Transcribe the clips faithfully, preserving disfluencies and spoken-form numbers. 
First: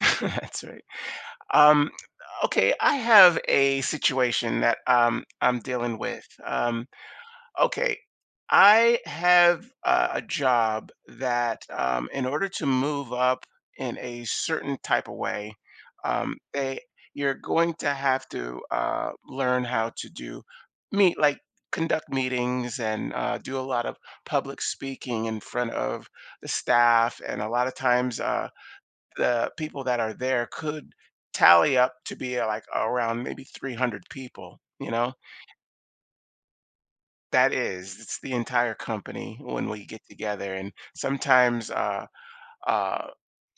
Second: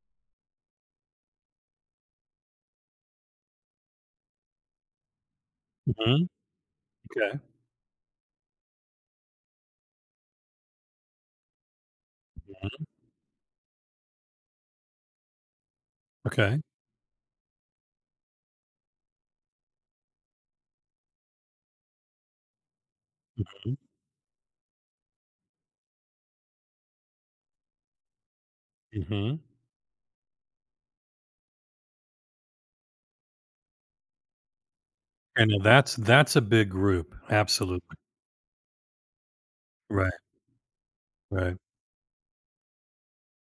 That's right. Um, okay, I have a situation that um, I'm dealing with. Mhm. Um, Okay. okay, I have uh, a job that, um, in order to Mhm. move up in a certain type of way, um, Okay. they you're going to have to uh, learn how to do meet like conduct meetings and uh, do a Mhm. lot of public speaking in front of the staff. And a lot of times uh, Mhm. the people that are there could tally up to be uh, like around maybe three hundred people you know And now that's that's a big group, That absolutely. is, it's the entire company when we get Right. together. And Right. sometimes uh uh,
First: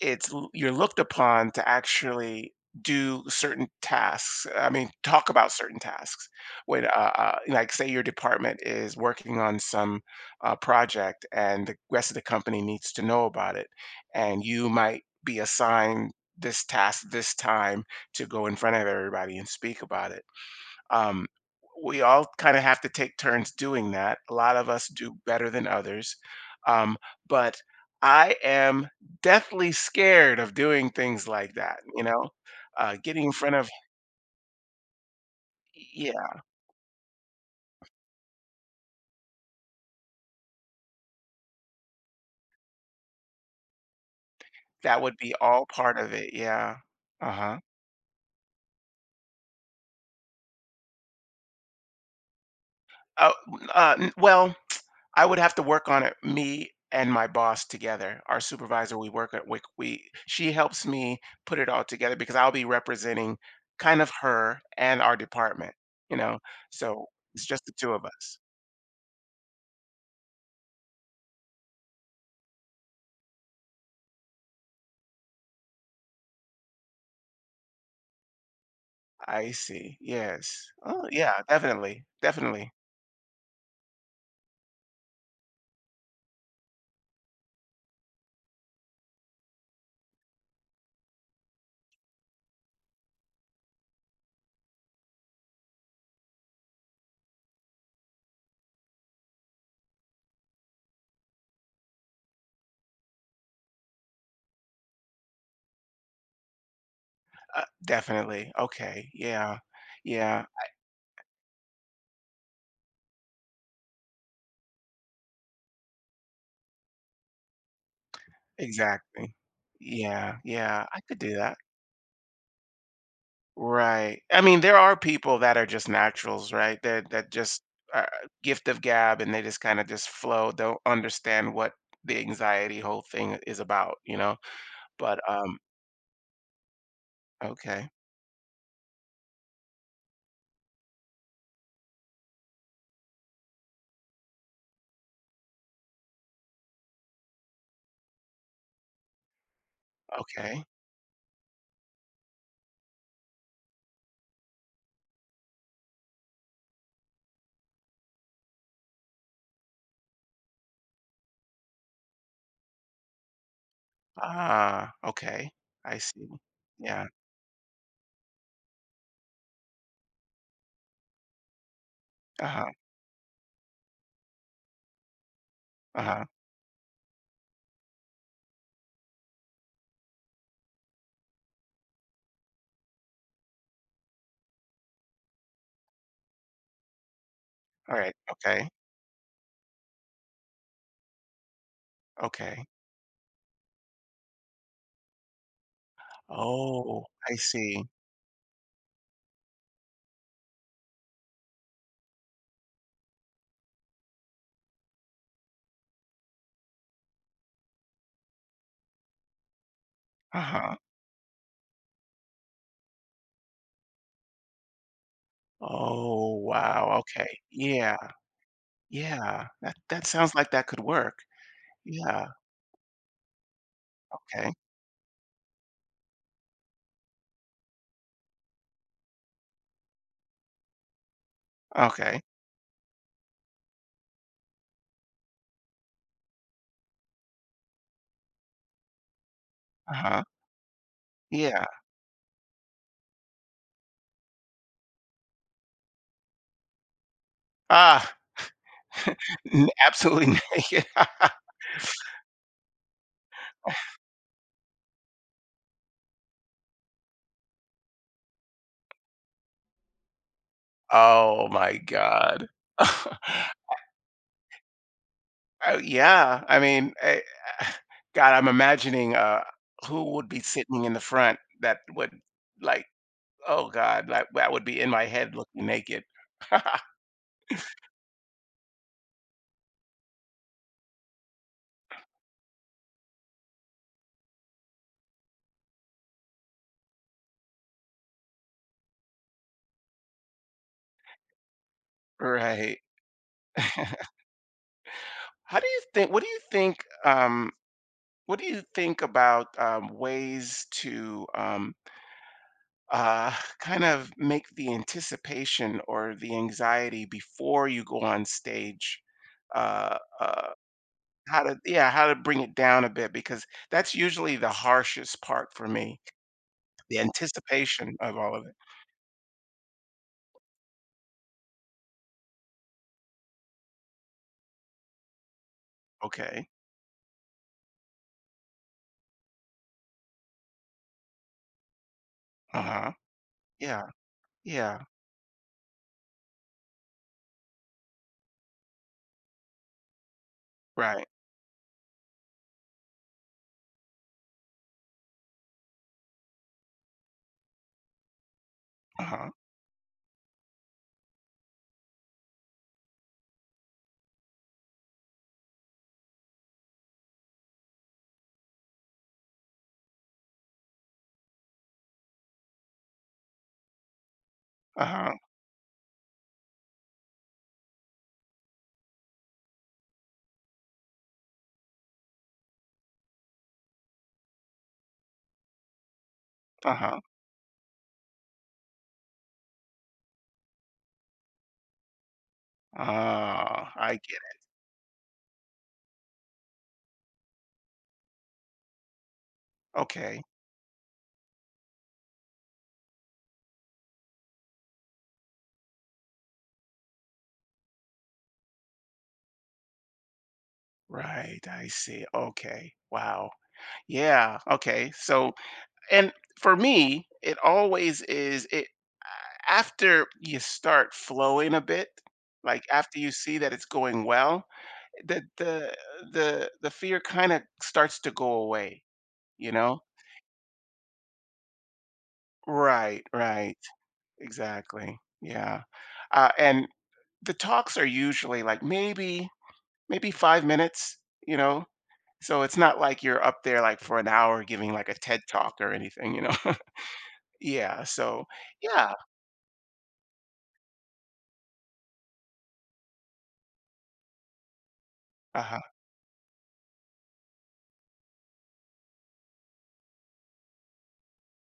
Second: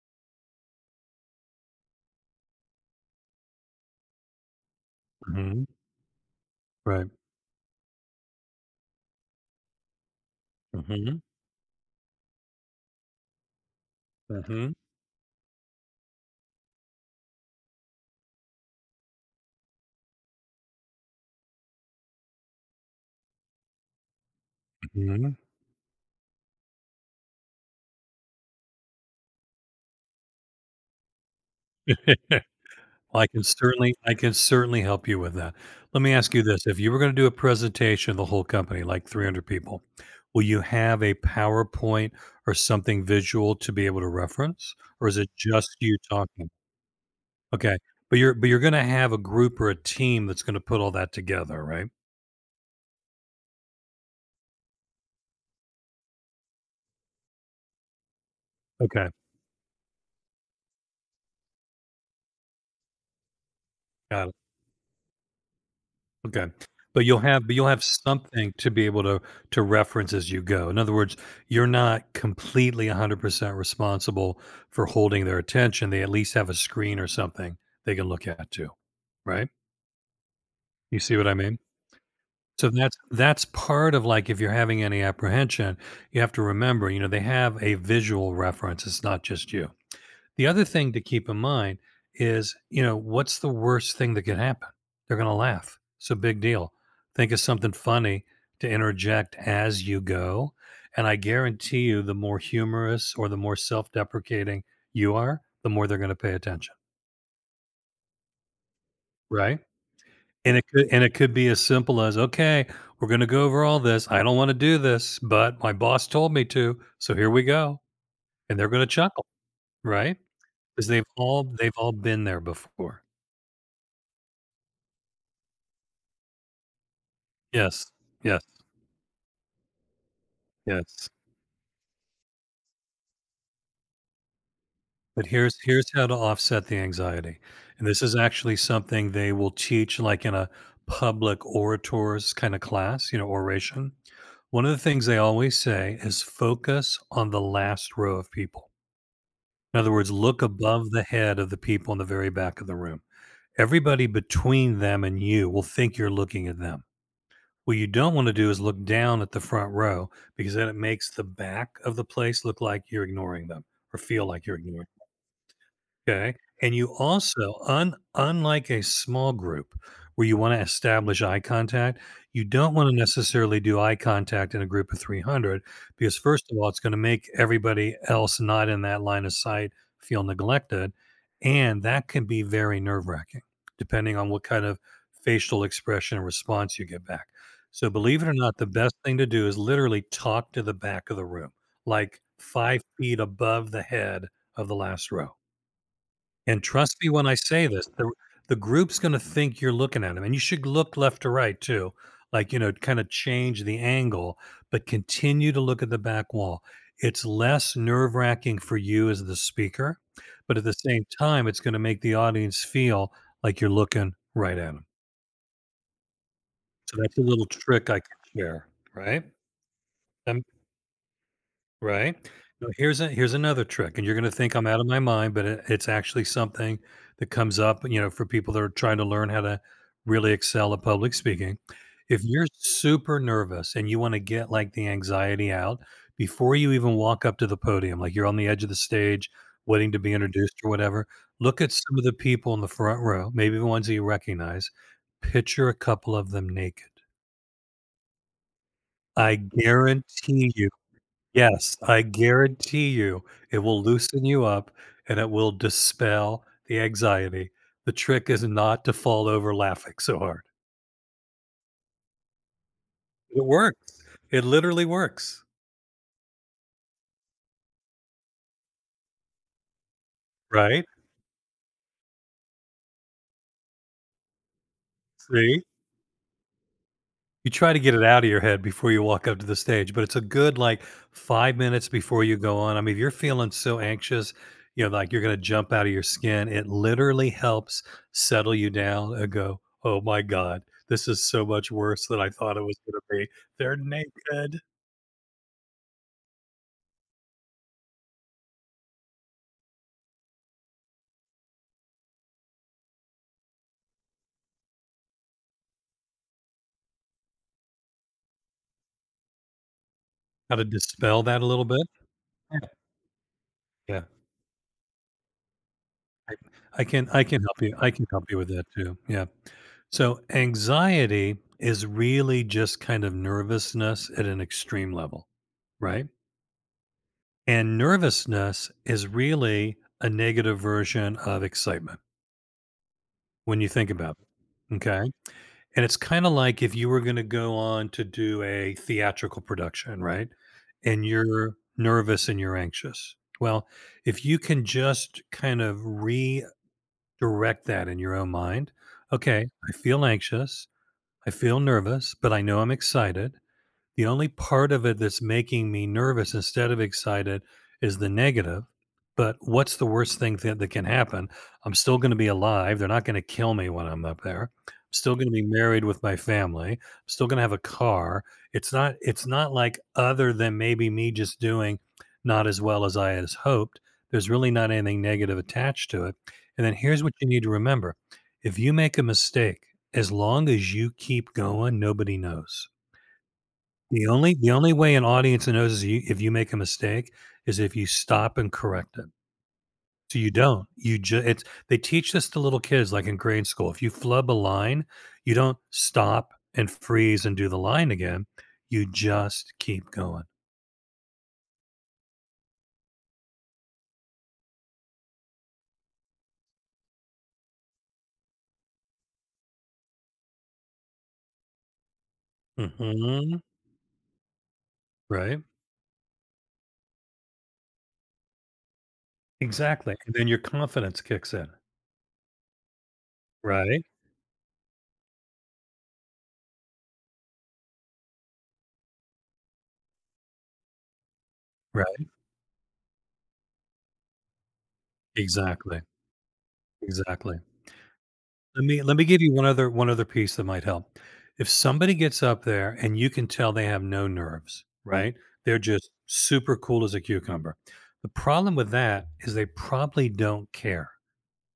it's l- you're looked upon to actually do certain tasks. I mean, talk about Mhm. certain tasks. When, uh, Right. uh, like, say your department is working on some uh, Mhm. project, and the rest of the company needs to know about it, and you Mhm. might be assigned this task this time to go in front of everybody and speak about it. Um, we all kind of have to take turns doing that. A lot of us do Mhm. better than others. Um, but I am deathly scared of doing things like that, you know? Uh, getting I in can front of, certainly I can certainly help you with that. Let me yeah, ask you this, if you were gonna do a presentation of the whole company, like three hundred people, will you have a PowerPoint or something visual to be able to reference, that or would is it be all just you part of it. talking? Yeah. Uh huh. Okay, but you're but you're gonna have a group or a team that's gonna put all that together, right? Uh, uh, n- well, I would have to work on it. Me and my boss together, our supervisor, we Okay. work at we, we she helps me put it all together, because I'll be representing kind of Got it. her and our department, you know. Okay. But So you'll it's have but just you'll the have two of us. something to be able to to reference as you go. In other words, you're not completely one hundred percent responsible for holding their attention. They at least have a screen or something they can look at too, right? I see. Yes. You Oh, see what I yeah, mean? definitely. So Definitely. that's that's part of like if you're having any apprehension, you have to remember, you know, they have a visual reference. It's not just you. The other thing to keep in mind is, you know, what's the worst thing that could happen? They're going to laugh. It's a big deal. Think of something funny to interject as you go. And I guarantee you, the more humorous or the more self deprecating you are, the more they're going to pay attention. Uh, definitely. Okay. Yeah. Right. Yeah, And it could, and it could be as simple as, okay, we're going to go over all this. I don't want to do this, but my boss told me to. So here we go. And they're going to chuckle. exactly. Right. Yeah, yeah, Because I they've could do all, that. they've all been there before. Right. I mean, there are people that are just naturals, right? That that just Yes, uh, yes, gift of gab, and they just kind of just flow. Don't yes. understand what the anxiety whole thing is about, you know. But But um, here's here's how to offset the anxiety, and okay, this is actually something they will teach like in a public orators kind of class, you know, oration. One of the things they always say is focus on the last row of people. In other words, look okay, above the head of the people in the very back of the room. Everybody between them and you will think you're looking at them. What you don't want to do is look down at the front row because then it makes the back of the place look like you're ignoring them or feel like you're ignoring. ah, okay, I see. Okay, and you Yeah. also un unlike a small group where you wanna establish eye contact, you Uh huh. don't wanna necessarily do eye contact in a group of three hundred Uh because huh. first of all, it's gonna make everybody else not in that line of sight feel neglected, and that can be very nerve-wracking depending on what kind of facial expression and response you get back. So All right. believe it or not, the Okay. best thing to do is literally talk to the back of the room, like Okay. five feet above the head of the last row. And trust Oh, me when I I say see. this, the the group's gonna think you're looking at them, and you should look left to right too, like, you know, kinda change the angle, but continue to look at the back wall. It's less nerve-wracking for you as the speaker, Uh but at the huh. same time, it's gonna make the audience feel like you're looking right at them. Oh, So wow. that's a Okay. little trick Yeah. I can share, right? Yeah. That that sounds That like that could work. Right? Yeah. Now, here's a here's another trick, and you're gonna Okay. think I'm out of my mind, but it, it's actually something that comes up, you know, for people that are trying to learn how to really excel at public speaking. Okay. If you're super nervous and you want to get like the anxiety out before you even walk up to the podium, like you're on the edge of the stage waiting Uh to be huh. introduced or whatever, look Yeah. at some of the people in the front row, maybe the ones that you recognize, picture a couple of them naked. Ah, I n absolutely guarantee you naked. Yes, I guarantee you it will loosen you up and it will dispel the anxiety. The trick is not to fall over laughing so hard. Oh my god. It works. It literally works, Oh, yeah. I mean, eh, god, I'm imagining, uh, who would be sitting right? in the front that would, like oh god, like, that would be in my head See? looking naked. You try to get it out of your head before you walk up to the stage, but it's a good like five minutes before you go on. I mean, if you're feeling so anxious, you know, like you're gonna jump out of your skin, it literally helps settle you down and go, "Oh my god, this is so much worse than I thought it Right. was gonna be. They're naked." How do you think what do you think, um what do you think about, um, ways to, um uh, kind of make the anticipation or the anxiety before you go on stage uh, uh, How to dispel that how a to little bit. yeah, how to bring it Yeah, down a bit, because that's yeah. usually the harshest part for me, I I the can I can help you. I anticipation can of help all you of with it. that too. Yeah. So anxiety is really just kind of nervousness at an extreme level, right? Okay. And nervousness is really a negative version of excitement Uh-huh. when you Yeah. think about it. Yeah. Okay. And it's kind of like if you were going to go on to do a theatrical production, right? Right. And you're nervous and you're anxious. Well, if you can just kind of redirect that in your own mind, Uh-huh. okay, I feel anxious, I feel nervous, but I know I'm excited. The only part of it that's making me nervous instead of excited is the negative. But what's the worst thing that, that can happen? I'm still going to be alive. They're not going to kill me when I'm up there. I'm still Uh-huh. going to be married with my family. I'm still going to have a car. It's not it's not like other than maybe me just doing not as well as I had hoped. There's really not anything negative attached to it. And then Uh-huh. here's what you need to remember. If you make a mistake, as long as you keep going, nobody knows. Ah, I The get only the only way an audience knows is you if you make a mistake is if you stop and correct it. it. So Okay. you don't. You just It's they teach this to little kids like in grade school. If you flub a line, you don't stop and freeze and do the line again. You just keep going. Right. I see. Okay. Wow. Yeah. Okay. So and for me, it always is it after you start flowing a bit, like after you see Mhm. that it's going well, the Right? the the the fear kind of starts to go away, you know? Exactly, and then your confidence kicks in. Right, right. Right? Exactly. Yeah. Uh, and the talks are usually like maybe maybe five minutes, you know? Right. So it's not like you're up there like for an hour giving like a TED talk or Exactly. anything, you know? Exactly. Yeah, so Let me yeah. let me give you one other one other piece that might help. If somebody gets up there and you can tell they have no nerves, Mm. right? They're Uh-huh. just super cool as a cucumber. The problem with that is they probably don't care.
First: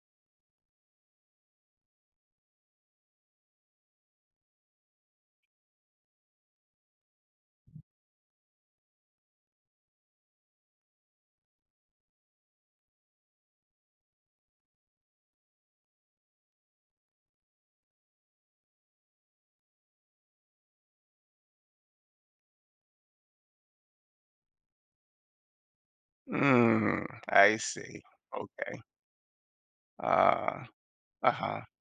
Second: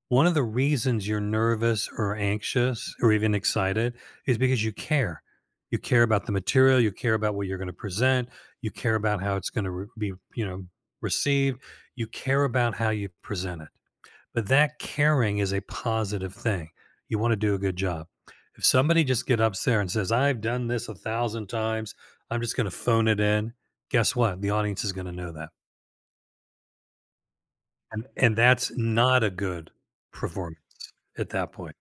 One of the reasons you're nervous or anxious or even excited is because you care. You care about the material, you care about what you're going to present, you care about how it's going to re- be, you know, received, you care about how you present it. But that caring is a positive thing. You want to do a good job. If somebody just get up there and says, I've done this a thousand times, I'm just going to phone it in. Guess what? The audience is going to know that. Mm, I see. And, and that's Okay. not a good performance Uh, at that uh-huh. point.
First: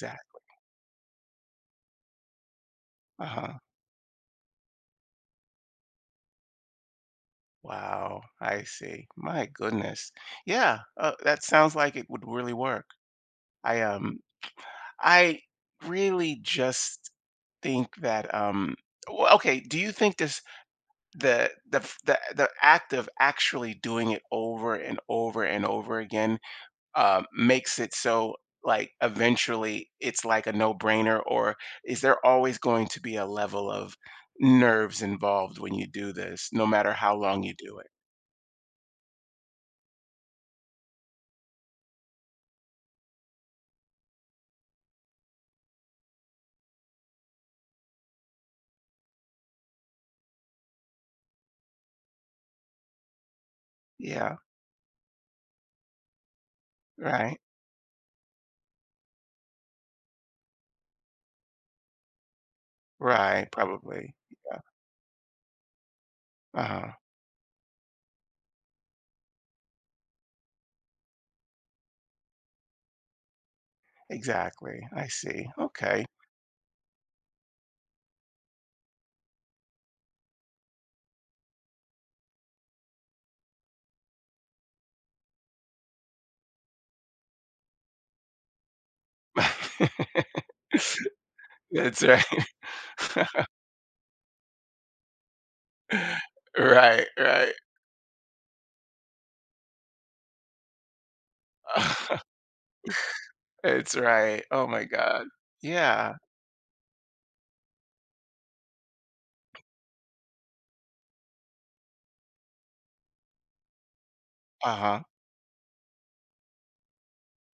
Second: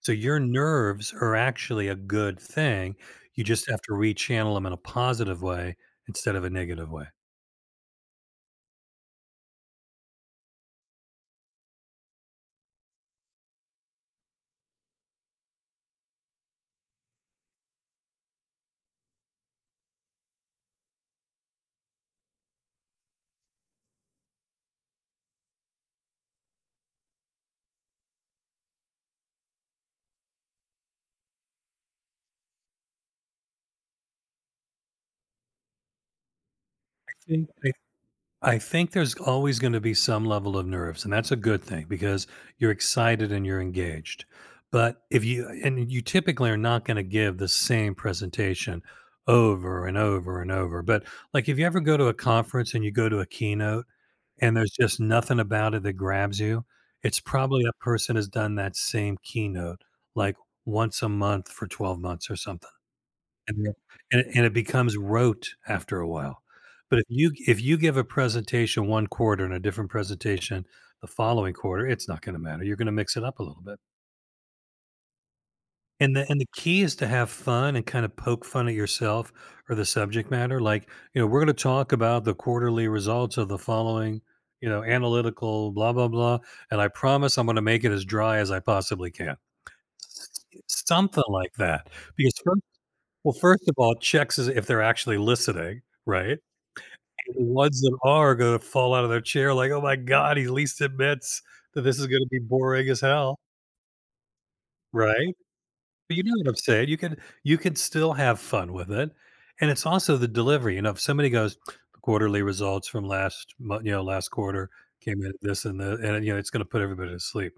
So your nerves are actually a good thing. You Uh-huh. just have to rechannel them in a positive way instead of a negative way. I Wow. I see. My goodness. Yeah, uh, that sounds like it would really work. I um I really just think that um well, okay, do you think this the the f- the the act of actually doing it over and over and over again uh, makes it so like eventually it's like a no-brainer, or is there always going to be a level of nerves involved when you do this no matter how long think, you I do it. I think there's always going to be some level of nerves, and that's a good thing because you're excited and you're engaged. But if you and you typically are not going to give the same presentation over and over and over. But like if you ever go to a conference and you go to a keynote Yeah. and there's just nothing about it that grabs you, it's Right. probably a person has done that same keynote like once a month for twelve months or something Right, and it probably. and it and it becomes rote after a while. Uh-huh. But if you if you give a presentation one quarter and a different presentation the following quarter, it's not gonna matter. You're gonna mix it up a little bit. Exactly. I see. Okay. And the and the key is to have fun and kind of poke fun at yourself or the subject matter. Like, you know, we're gonna talk about the quarterly results of the following, you know, analytical blah, blah, blah, and I promise I'm gonna make it as dry as I possibly can. S- Something like that That's right. because well, first of all, checks is if they're actually listening, right? Right, And the right. ones that are gonna fall out of their chair like, "Oh my god, he at least admits that this is gonna be boring as hell," It's right, oh my god. right? Yeah. You know what I'm saying, you could you could still have fun with it, and it's also the delivery, you know, if somebody goes, "The quarterly results from last mo you know, last quarter Uh-huh. came in at this and the" and, you know, it's gonna put everybody to sleep.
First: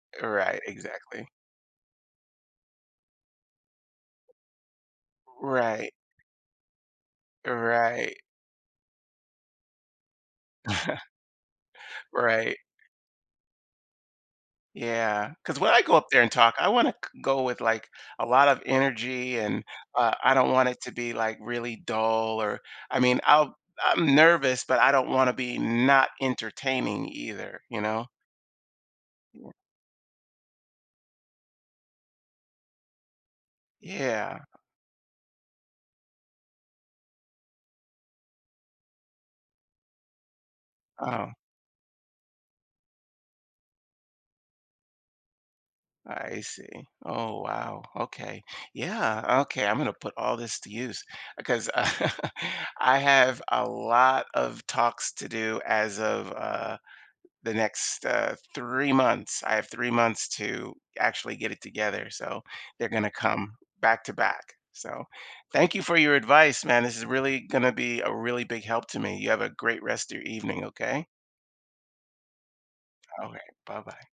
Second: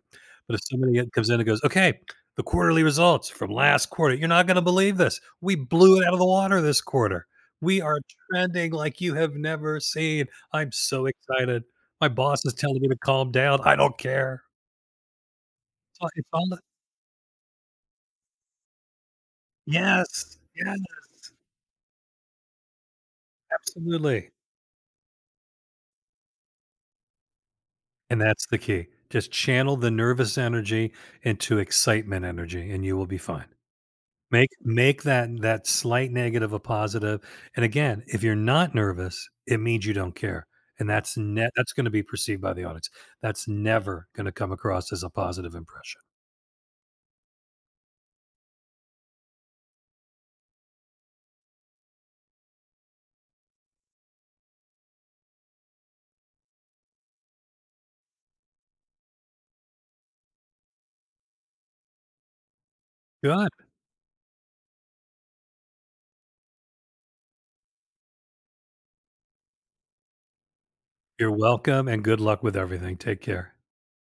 But Right. if somebody get- Exactly. comes in and goes, "Okay, the quarterly results from last quarter, you're not gonna believe this. We Right. blew it out of the water this quarter. We are Right. trending like you have never seen. I'm so excited. My boss is Right. telling me to calm down. I don't care." Yeah, because when I go It's up all there it's and all talk, I wanna go with, like, a lot of energy and, uh, I Yes, don't want yes, it to be, like, really dull or I mean, I'll I'm absolutely. nervous, but I don't wanna be not entertaining either, you know? And that's the key. Just channel the nervous energy into excitement energy and you will be fine. Yeah. Make make that that slight negative a positive. And again, if you're not nervous, it means you don't care. And that's Oh, ne- that's going to be perceived by the audience. That's never going to come across as a positive impression. I see. Oh, wow. Okay. Yeah, okay, I'm gonna put all this to use, because uh, I have a lot of talks to do as of, uh the next uh, three months. I have three months to actually get it together. So they're going to Good. come back to back. So thank you for your advice, man. This is really going to be a really big help to me. You have a great rest of your evening. Okay. You're welcome and good luck with everything. Take All right. care. Bye bye.